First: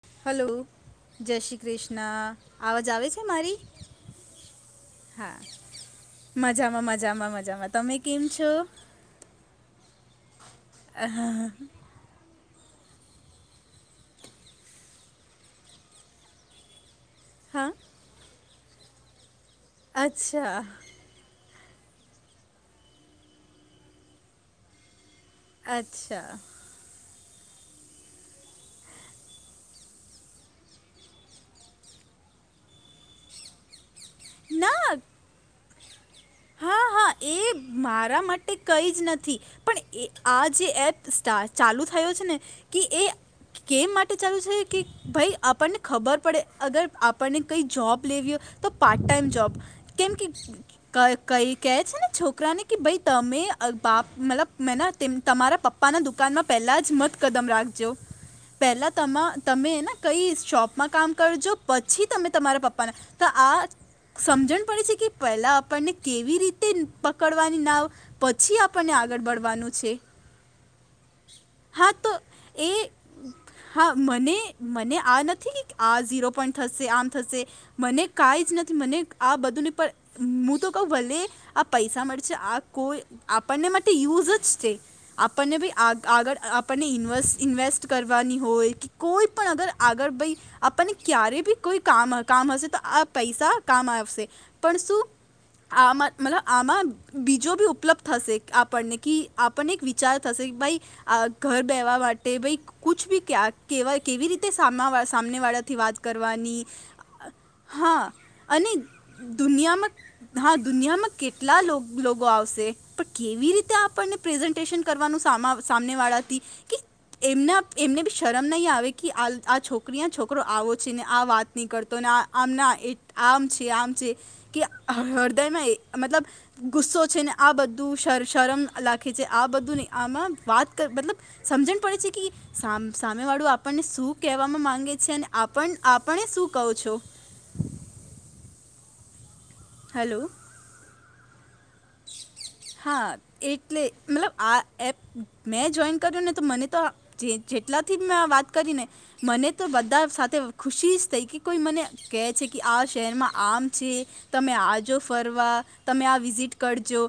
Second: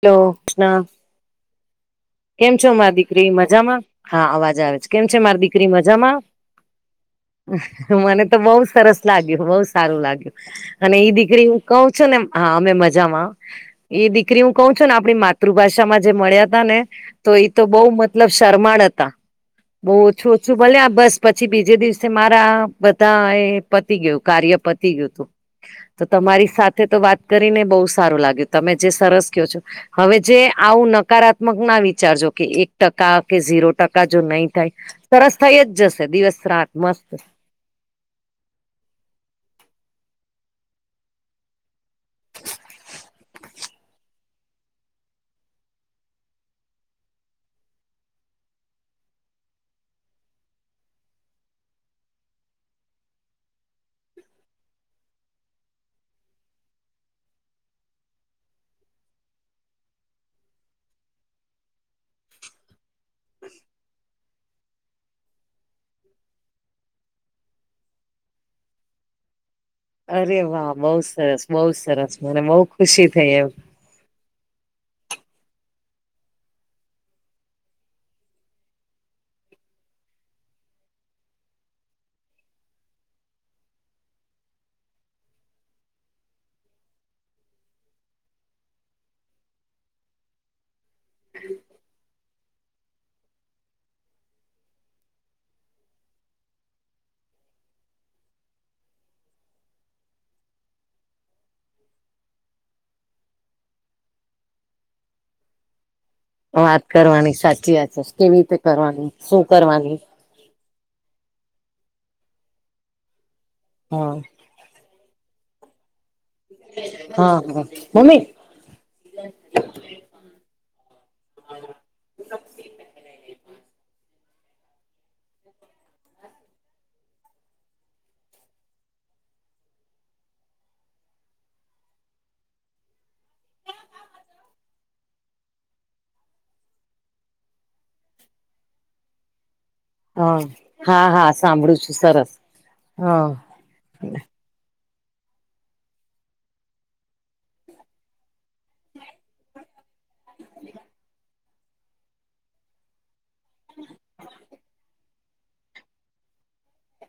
Hello Krishna જય શ્રી કૃષ્ણ કેમ છો આવાજ મારી આવે છે દીકરી મારી મજામાં હા અવાજ આવે છે કેમ છે હા મારી દીકરી મજામાં મજામાં મજામાં મજામાં તમે કેમ મને તો છો બહ સરસ લાગ્યું બહ સારું લાગ્યું અને એઈ દીકરી હું કહું છું ો ને હા અમે મજામાં એ દીકરી હું કઉ છું ને આપણી માતૃભાષામાં જે મળ્યા હતા ને તો એ તો હા બઉુ મતલબ શરમાળ હતા બહુ ઓછું અચ્છા ઓછું ભલે આ બસ પછી બીજે દિવસે મારા બધા એ પતી ગયું કાર્ય પતી ગયું હતું તો અચ્છા તમારી સાથે તો વાત કરીને બહુ સારું લાગ્યું તમે જે સરસ કો છો હવે જે આવું નકારાત્મક ના વિચારજો કે એક ટકા કે ઝીરો ટકા જો નહી થાય ના સરસ થાય જ જશે દિવસ રાત હા મસ્ત હા એ મારા માટે કંઈ જ નથી પણ એ આ જે એપ સ્ટાર ચાલુ થયો છે ને કે એ કેમ માટે ચાલુ છે કે ભાઈ આપણને ખબર પડે અગર આપણને કઈ જોબ લેવી હોય તો પાર્ટ ટાઈમ જબ કેમ કે ક કઈ કહે છે ને છોકરાને કે ભાઈ તમે બાપ મતલબ મેને તમારા પપ્પાના દુકાનમાં પહેલા જ મત કદમ રાખજો પહેલાં તમા તમેને કંઈ શોપમાં કામ કરજો પછી તમે તમારા પપ્પાને તો આ સમજણ પડે છે કે પહેલા આપણને કેવી રીતે પકડવાની નાવ પછી આપણને આગળ બળવાનું છે અરે વાહ બહુ સરસ બહુ હા તો સરસ મને બહુ એ ખુશી થઈ એમ હા મને મને આ નથી આ ઝીરો પોઈન્ટ થશે આમ થશે મને કાઈ જ નથી મને આ બધુંને પણ હું તો કહઉ ભલે આ પૈસા મળશે આ કોઈ આપણને માટે યુઝ જ છે આપણને બી આ આગળ આપણને ઇન્વે ઇન્વેસ્ટ કરવાની હોય કે કોઈ પણ અગર આગળ ભાઈ આપણને ક્યારેય બી કોઈ કામ કામ હશે તો આ પૈસા કામ આવશે પણ શું આમાં મતલબ આમાં બીજો બી ઉપલબ્ધ થશે આપણને ક પણ એક વિચાર થશે ભાઈ ઘર બેવા માટે ભ કછ બી ક કેવી રીતે સામ વાળાથી વાત કરવાની વાત કરવાની સાચી વાત છે હા કેવી રીતે અને કરવાની શું કરવાની દુનિયામાં હા દુનિયામાં કેટલા આવશે પણ કેવી રીતે હા આપણને પ્રેઝન્ટેશન કરવાનું સામને વાળા હતી કે હા એમના હા એમને બી મમ્મી શરમ આમ નહીં આવે કે આ છોકરી આ છોકરો આવો છે ને આ વાત નહી કરતો આ આમના આમ છે આમ છે કે હૃદયમાં મતલબ ગુસ્સો છે ને આ બધું શરમ લખે છે આ બધું આમાં વાત મતલબ સમજણ પડે છે કે સા સામે વાળું આપણને શું કહેવામાં માંગે છે અને આપ આપને શું કહો છો હ હેલો હા હા સાંભળું છું સરસ હા એટલે મતલબ આ એપ મેં જોઈન કર્યું ને તો મને તો જે જેટલાથી મેં આ વાત કરીને મને તો બધા ખુશી જ થઈ કે કોઈ મને કહે છે કે આ શહેરમાં આમ છે તમે આજો ફરવા તમે આ વિઝિટ કરજો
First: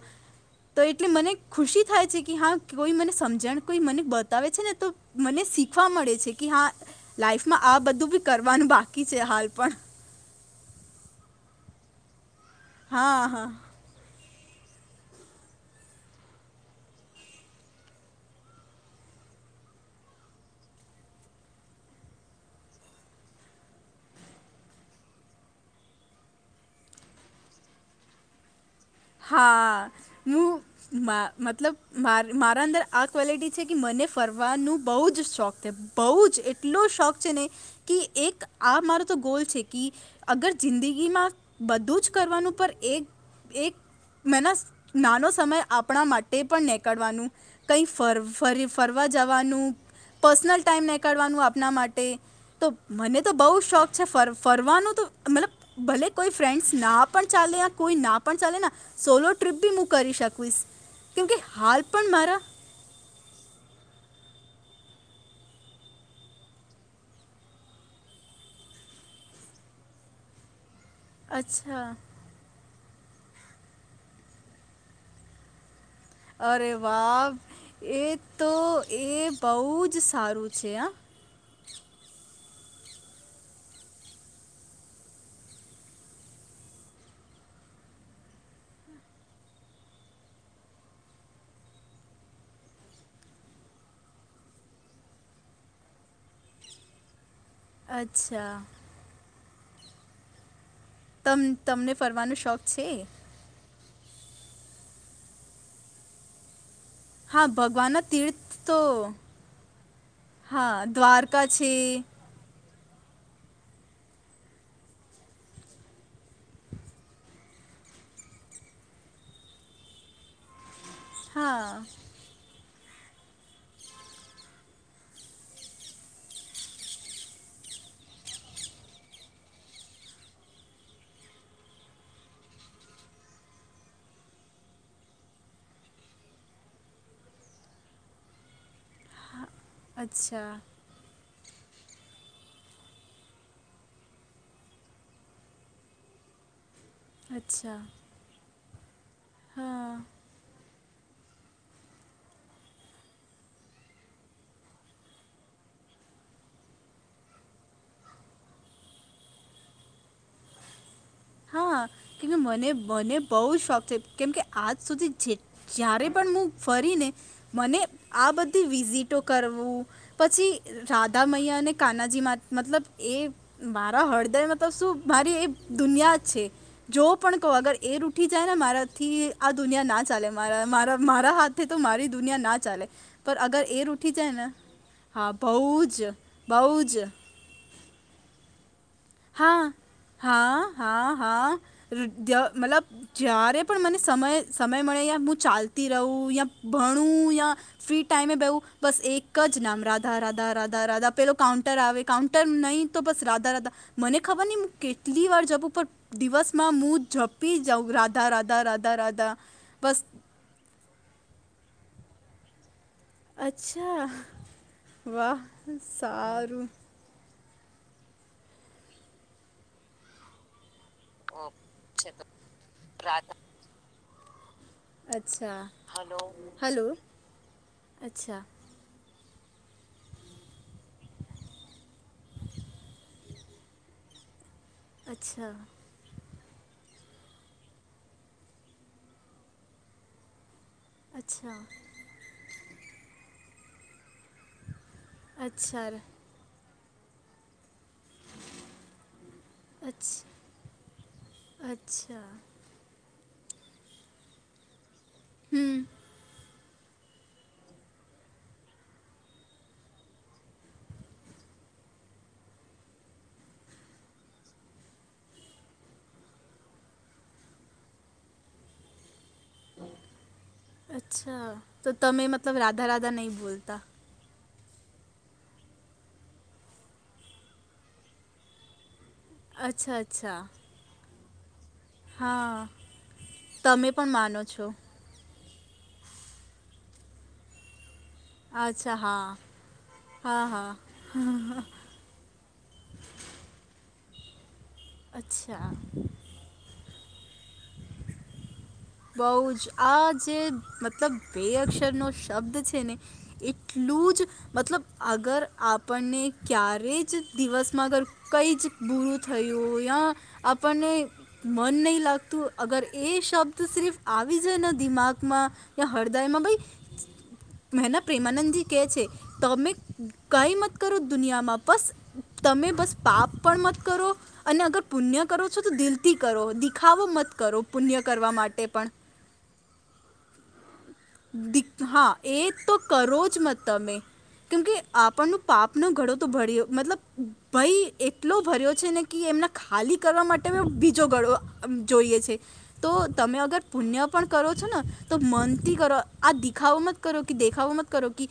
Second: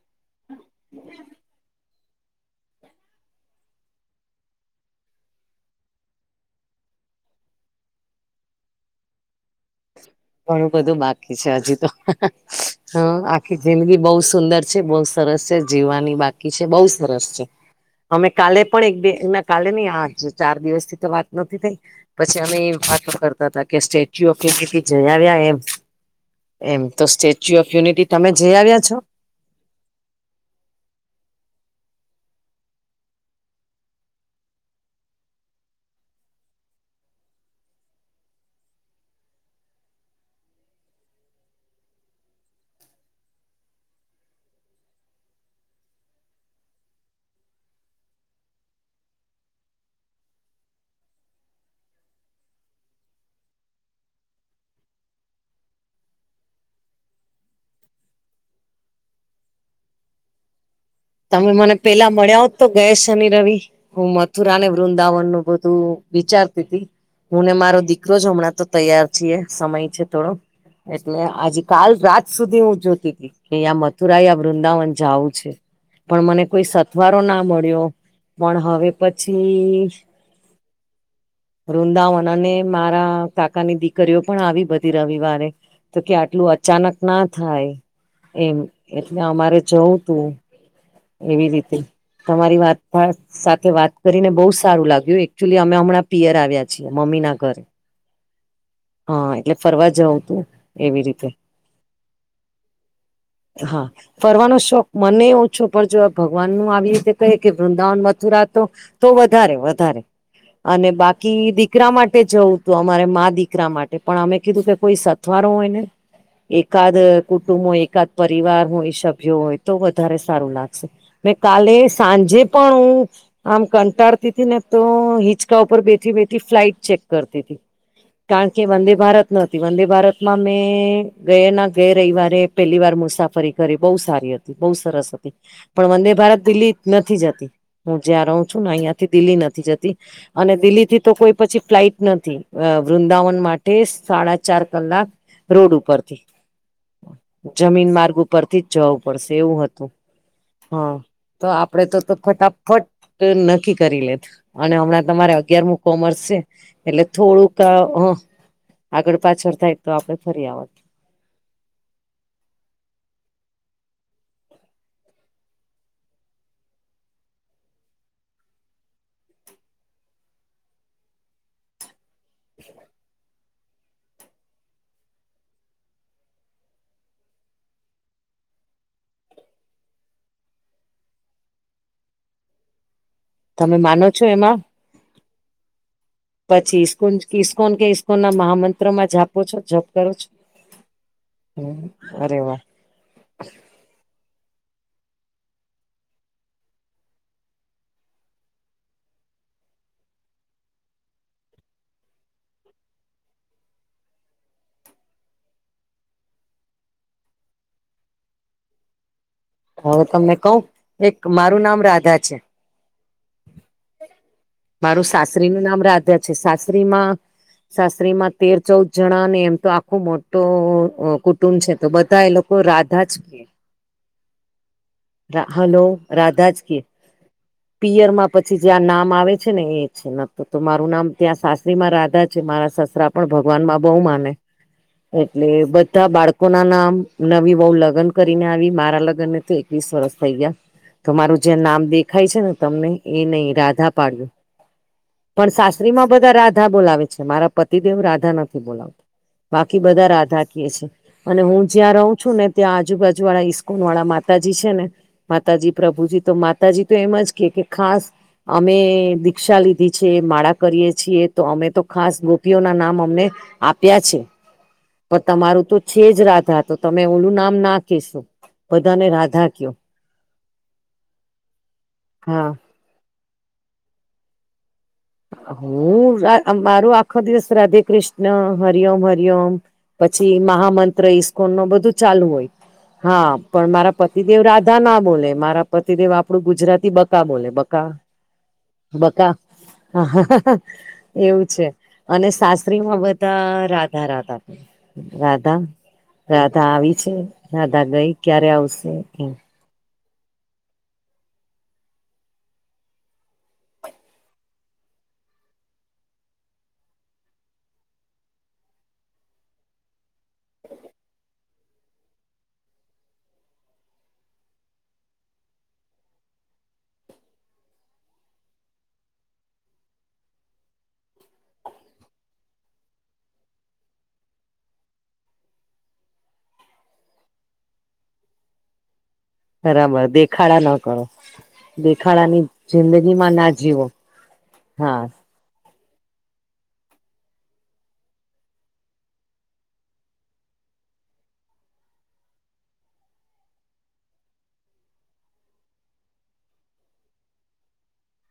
તો એટલે મને ખુશી થાય છે કે હા કોઈ મને સમજણ કોઈ મને બતાવે છે ને તો મને શીખવા મળે છે કે હા લાાઈફમાં આ બધું બી કરવાનું બાકી છે હાલ પણ ઘણું બધું બાકી છે હજી તો હ હા હા આખી જિંદગી બહુ સુંદર છે બહ સરસ છે જીવવાની બાકી છે બહુ સરસ છે અમે કાલે પણ એક બે એના કાલે નહી આજ ચાર દિવસ થી તો વાત નથી થઈ પછી અમે એ વાત કરતા હતા કે સ્ટેચ્યુ ઓફ યુનિટી જઈ આવ્યા એમ એમ તો સ્ટેચ્યુ ઓફ યુનિટી તમે જઈ આવ્યા છો હા હું મા મતલબ માર મારા અંદર આ ક્વૉલિટી છે કે મને ફરવાનું બહુ જ શોખ છે. બહુ જ એટલો શોખ છે ને કે એક આ મારો તો ગોલ છે કી અગર જિંદગીમાં બધું જ કરવાનું પર એક એક મનસ નાનો સમય આપણા માટે પણ નીકળવાનું કઈ ફર ફ ફરવા જવાનું પર્સનલ ટાઈમ નહી કાઢવાનું આપના માટે તો મને તો બહુ જ શોખ છે ફર ફરવાનું તો મતલબ ભલે કોઈ ફ્રેન્ડસ ના પણ ચાલે કોઈ ના પણ ચાલેને સોલો ટ્રીપ બી હું કરી શકવીશ. તમે મને પેલા મળ્યા હો તો ગઈની રવિ હું મથુરાને વૃંદાવન નું બધું વિચારતી હતી હું ને મારો દીકરો જ હમણાં તો તૈયાર છીએ સમય છે થોડો એટલે આજ અચ્છા કાલ રાત સુધી હું જોતીતી કેં મથુરાઈ આ વૃંદાવન જાવું છે પણ મને કોઈ અરે સથવારો ના મળ્યો વાહ એ તો પણ હવે એ બહુ પછી જ સારું છે હા વૃંદાવન અને મારા કાકાની દીકરીઓ પણ આવી બધી રવિવારે તો કે આટલું અચાનક ના થાય એમ એટલે અમારે જોવું તું એવી રીતે તમારી વાત ખાસ સાથે વાત કરીને બહુ સારું લાગ્યું, એકચુલી અમે હમણાં પિયર આવ્યા છીએ મમ્મી ના ઘરે. અચ્છા! હા એટલે ફરવા જવં તું એવી રીતે તમ તમને ફરવાનો શોખ છે? હા ફરવાનો શોખ મને ઓછો પણ જો ભગવાન નું આવી રીતે ક હા કે વૃંદાવન ભગવાનના મથુરા તીર્થ તો તો વધારે વધારે હા અને બાકી દ્વારકા છે દીકરા માટે જ જવું હતું અમારે મા દીકરા માટે પણ અમે કીધું કે કોઈ સથવારો હોય ને એકાદ કુટુંબ હોય એકાદ પરિવાર હોય સભ્યો હોય તો વધારે સારું લાગશે મે હા કાલે સાંજે પણ હું આમ કંટાળતી હતીથી ને તો હિચકા ઉપર બેઠી બેઠી ફ્લાઇટ ચેક કરતી હતીથી કારણ કે વંદે ભારત નહોતી વંદે ભારતમાં મેં ગયા ના ગય રવિવારે પેલી વાર મુસાફરી કરી બહુ સારી હતી બહુ સરસ હતી. પણ વંદે ભારત દિલ્હી નથી જતી હું જ્યાં રહું છું ને અહીંયા દિલ્હી નથી જતી અચ્છા અને દિલ્હી થી તો કોઈ પછી ફ્લાઈટ નથી વૃંદાવન માટે સાડા ચાર કલાક રોડ ઉપરથી અચ્છા જમીન માર્ગ ઉપરથી જ જવું પડશે એવું હતું. હા હા તો આપડે તો તો ફટાફટ નક્કી કરી લેત. અને હમણાં તમારે અગિયારમું કૉમેર્સ છે એટલે થોડુંક આગળ પાછળ થાય તો આપડે ફરી આવત. હા કેમ મને મને બહુ શોખ છે કેમકે આજ સુધી જે જ્યારે પણ હું ફરીને મને આ બધી વિઝિટો કરવું પછી રાધાામૈયા અને કાનાજીમાં મતલબ એ મારા હળદય મતલબ શું મારી એ દુનિયા જ છે. જો પણ કહો અગર એ ર ઉઠી જાય ને મારાથી આ દુનિયા ના ચાલે મારા મારા મારા હાથ તો મારી દુનિયા ના ચાલે પણ અગર તમે એ માનો ઉઠી છો જાય ને એમાં હા બહુ જ બહુ પછી જ ઇસ્કોન ઇસ્કોન કે ઇસ્કોન ના મહમંત હા હા હા હા અરે વાહ મતલબ જ્યારે પણ મને સમય સમય મળે યા હું ચાલતી રહું યાં ભણું યાં ફ્રી ટાઈમે બેવું બસ એક જ નામ રાધા રાધા રાધા રાધા પેલો કાઉન્ટર આવે કાઉન્ટર નહીં તો બસ રાધા રાધા મને ખબર નહી હું કેટલી વાર જબ ઉપર દિવસમા હુ, જઝપી જાઉં રાધા રાધા રાધા રાધા. હવે બસ તમને કઉ એક મારું નામ રાધા છે. અચ્છા મારું વાહ સાસરીનુ નામ રાધા છે, સારું સાસરીમા શસ્ત્રીમાં તેર ચૌદ જણા અને એમ તો આખું મો કુટુંબ છે તો બધા એ લોકો રાધા જ કે અચ્છા હલો, રાધા જ કે હલો પિયર માં અચ્છા પછી જ્યાં નામ આવે છેને, એ છે ન તો મારું નામ ત્યાં સાસ્રીમાં રાધા છે, મારા સસરા પણ ભગવાન બાબાવ માને એટલે અચ્છા બધા બાળકો ના નામ નવી બહ લગ્ન કરીને આવી મારા અલગનને તો એકવીસ વરષ થઈ ગયા તો મારું જે અચ્છા નામ દે ખાય છે ને તમને એ નહી રાધા પાડ્યું પણ શાસ્ત્રી અચ્છા માં બધા રાધા બધા બોલાવે છે, મારા પતિદેવ રાધા નથી બોલાવતા બાકી બધા અચ્છા રાધા ક છે અને હું જ્યાં રહઉું છુ, અચ્છા ને ત્યાં આજુબાજુ વાળા ઈસ્કોન વાળા માતાજી છે, ને માતાજી હમ પ્રભુજી તો જી તો એમ જ કે ખાસ અમે દીક્ષા લીધી છે, માળા કરીએ છીએ તો અમે તો ખાસ ગોપીઓના નામ અમને આપ્યા છે પણ તમારું તો છે જ રાધા તો તમે ઓલું નામ ના કહેશો બધાને રાધા અચ્છા તો તમે હા મતલબ રાધા રાધા નહી બોલતા. હું મારો આખો દિવસ રાધે કૃષ્ણ હર ઓમ હર અચ્છા પછી અચ્છા મહામંત્ર ઈસ્કોન નો બધુ ચાલુ હોય હા હા પણ તમે મારા પતિદેવ માનો છો રાધા ના બોલે મારા પતિદેવ આપણું ગુજરાતી બકા બોલે બકા અચ્છા હા હા એવું છે. અને શાસ્ત્રી માં બધા રાધા રાધા રાધા અચ્છા રાધા આવી છે રાધા ગઈ ક્યારે આવશે એમ. બઉ જ આ જે મતલબ બે અક્ષર નો શબ્દ છેને એટલું જ મતલબ અગર આપણને ક્યારે જ દિવસમાં અગર કઈ જ બૂરું થયું યા આપણને મન નહીં લાગતું અગર એ શબ્દ તુ સિર્ફ આવી જાય દિમાગમાં યા હૃદયમાં ભાઈ મહેના પ્રેમાનંદજી કહે છે તમે કઈ મત કરો દુનિયામાં બસ તમે બસ પાપ પણ મત કરો અને અગર પુણ્ય કરો છો, તો દિલ થી કરો દિખાવો મત કરો પુણ્ય કરવા માટે ટે પણ બરાબર દેખાડા ન કરો હા એ દેખાડાની તો કરો જિંદગીમાં જ મ ના જીવો તમે કેમકે હા આપણનું પાપનો ઘડો તો ભળ મતલબ ભાઈ એટલો ભર્યો છે ને કે એમને ખાલી કરવા માટે બીજો ગડો જોઈએ છે. તો તમે અગર પુણ્ય પણ કરો છો ને તો મનથી કરો આ દીખાવો મત કરો કે દેખાવોમાં મત કરો કે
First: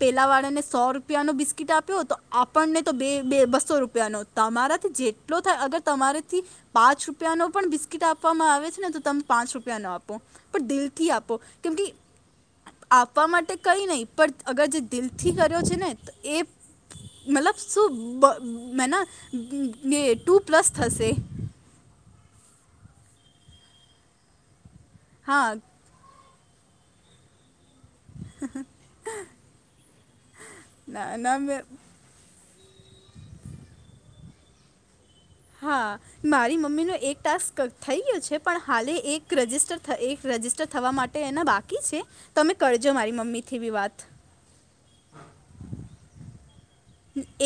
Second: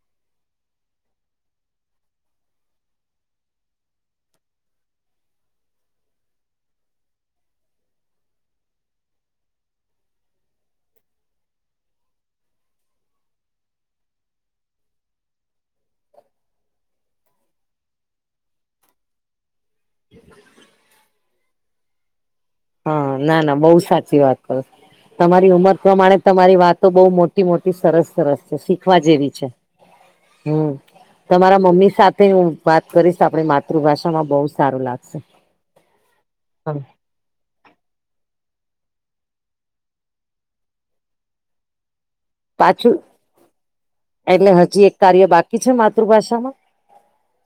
પેલા વાળાને સો રૂપિયાનો બિસ્કીટ આપ્યો તો આપણને તો બે બે બસ્સો રૂપિયાનો તમારાથી જેટલો થાય અગર તમારેથી પાંચ રૂપિયાનો પણ બિસ્કીટ આપવામાં આવે છેને, તો તમ પાંચ રૂપિયા નો આપો પણ દિલથી આપો કેમ કે આપવા માટે કઈ નહીિ પણ અગર જે દિલથી કર્યો છેને, એ મતલબ શું મને ટુ પ્લસ થશે. હા ના ના બહુ સાચી વાત કરો હા તમારી ઉંમર પ્રમાણે તમારી વાતો બહુ મોટી મોટી સરસ સરસ છે શીખવા જેવી છે, હમ્મ ના ના તમારા મેં મમ્મી સાથે હુ વાત કરીશ આપણી માતૃભાષામાં બહું સારું લાગશે હા મારી મમ્મી નો એક ટાસ્ક થઈ ગયો છે પણ હા એક રસ્ટર એક રજિસ્ટર થવા માટે એના બાકી છે તમે કરજો પાછું મારી મમ્મી થી બી વાત એટલે હજી એક કાર્ય બાકી છે માતૃભાષામાં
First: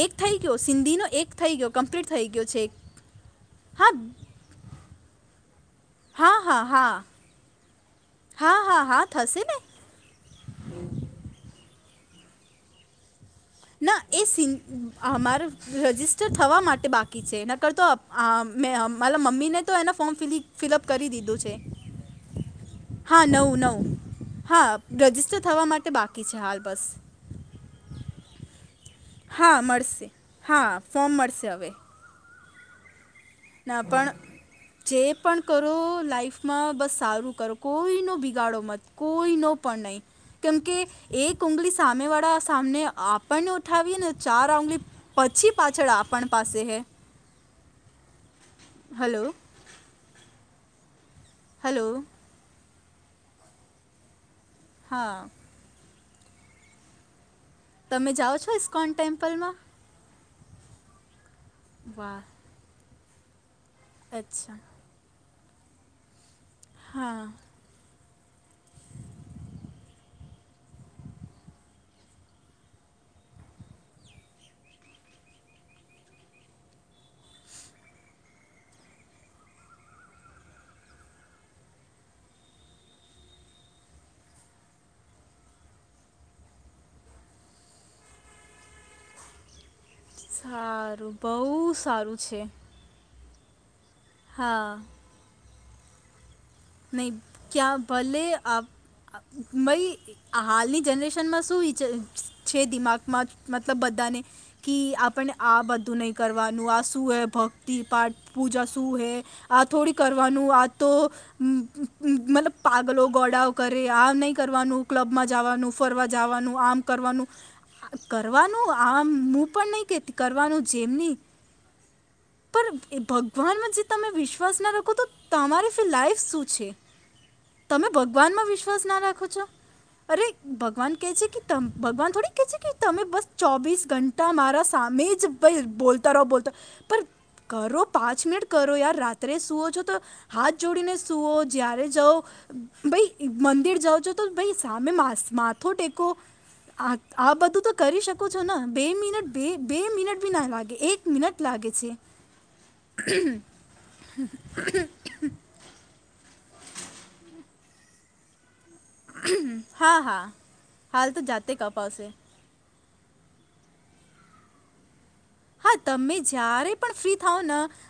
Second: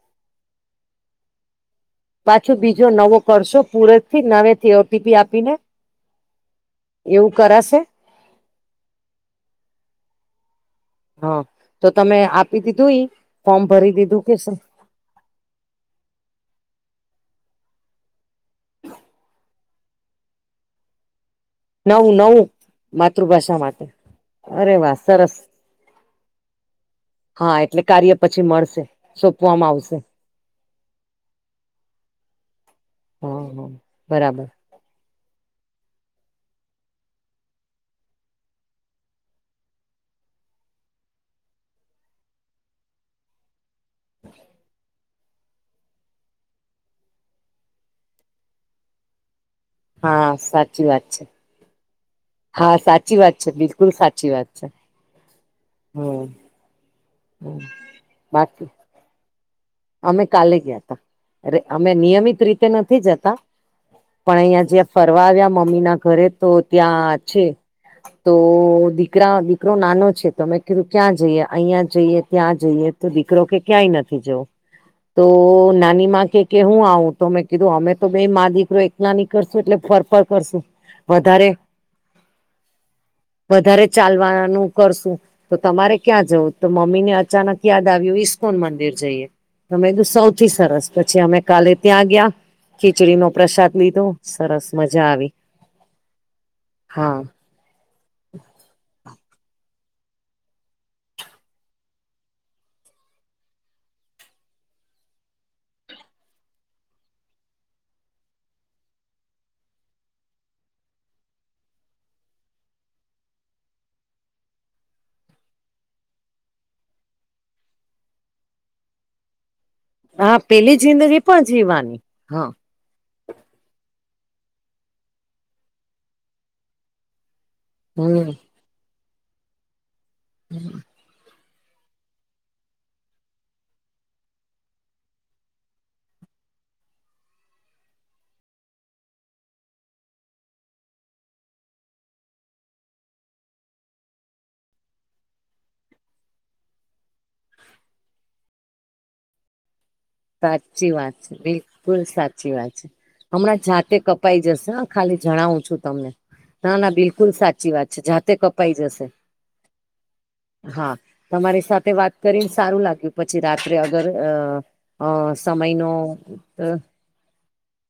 એક થઈ ગયો સિંધીનો એક થઈગયો કમ્પલીટ થઈ ગયો પાછું છે એક બીજો નવો કરશો હા પૂરે થી નવે થી ઓટીપી આપીને હા હા હા એવું કરાશે હા હા હા થશે ને હા તો તમે આપી દીધું ઈ ફોર્મ ભરી દીધું કે સુ અમારે રજિસ્ટર થવા માટે બાકી છે નકરતો મે માલા મમ્મી ને તો એના ફોર્મ ફિલઅપ કરી દીધું છે નવું નવું હા માતૃભાષા નવું માટે નવું હા અરે વાહ સરસ રજિસ્ટર થવા માટે બાકી છે હાલ બસ હા એટલે કાર્ય પછી મળશે હા સોંપવામાં આવશે મળશે હા ફોમ મળશે હવે હા હા ના પણ બરાબર જે પણ કરો લાઈફમાં બસ સારું કરો કોઈનો બિગાડો મત કોઈનો પણ નહીં કેમકે એક ઉગળી સામે વાળા સામને આપણને ઉઠાવીએ ને ચાર આંગળી પછી પાછળ આપણ પાસે હે હલો હા સાચી વાત છે હલો હા સાચી વાત છે બિલકુલ સાચી વાત છે હા હમ્મ તમે જાઓ છો બાકી ઇસ્કોન ટેમ્પલમાં અમે કાલે ગયા તા અ અમે વાહ નિયમિત રીતે નથી જતા પણ અચ્છા અહિયા જ્યાં ફરવા આવ્યા મમ્મી ના ઘરે તો હા ત્યાં છે તો દીકરા દીકરો નાનો છે તો મેં કીધું ક્યાં જઈએ અહીંયા જઈએ ત્યાં જઈએ તો દીકરો કે ક્યાંય નથી જોવ તો નાની માં કે કે હું આવું તો મેં કીધું અમે તો બે માં દીકરો એક નાની કરશું એટલે ફર ફર કરશું વધારે વધારે ચાલવાનું કરશું તો તમારે ક્યાં જવું? તો મમ્મી ને અચાનક યાદ આવ્યું ઈસ્કોન મંદિર જઈએ. તો મે કીધુ સૌથી સરસ સારું પછી અમે કાલે બહુ ત્યાં સારું ગયા છે ખીચડીનો પ્રસાદ લીધો સરસ હા મજા આવી નહીં હા ક્યા ભલે આપ ભાઈ આ હાલની જનરેશનમાં શું વિચાર છે દિમાગમાં મતલબ બધાને કે આપણે આ બધું નહી કરવાનું આ શું હે ભક્તિ પાઠ પૂજા શું હૈ આ થોડી કરવાનું આ તો મ, મતલબ પાગલો લોકો કરે આ નહીં કરવાનું ક્લબમાં જવાનું, ફરવા જવાનું, આમ કરવાનું કરવાનું આમું પણ નહી હા કરવાનું પેલી જેમની જિંદગી પણ જીવવાની હા પણ એ ભગ ભગવાનમાં જે તમે વિશ્વાસ ના રાખો તો તમારી લાઈફ શું છે? તમે હમ ભગવાન માં વિશ્વાસ ના રાખો છો અરે ભગવાન ભગવાન થોડીક કે છે કે તમે બસ ચોવીસ ઘંટા મારા સામે જ બોલ બધુ બોલતા પર કરો પાંચ મિનિટ કરો યાર રાત્રે સુવો છો તો હાથ જોડીને સુુંઓ જ્યારે જાઓ. ભાઈ મંદિર જાવ છો તો ભાઈ સામે માથો ટેકો. આ આ બધું તો કરી શકો છો ને બે મિનટ બે બે મિનટ સાચી વાત છે બિલકુલ સાચી વાત છે. હમણાં જાતે કપાઈ જશે હા ખાલી જણાવું છું તમને. ના ના બિલકુલ સાચી વાત છે જાતે કપ પાઈ જશે હા હા હા હાલ તો જાતે તમારી સાથે કપાવશે વાત કરીને સારું લાગ્યું. પછી રાત્રે અગર અ અ હા સમયનો તમે અ જયારે પણ ફ્રી થાવ ન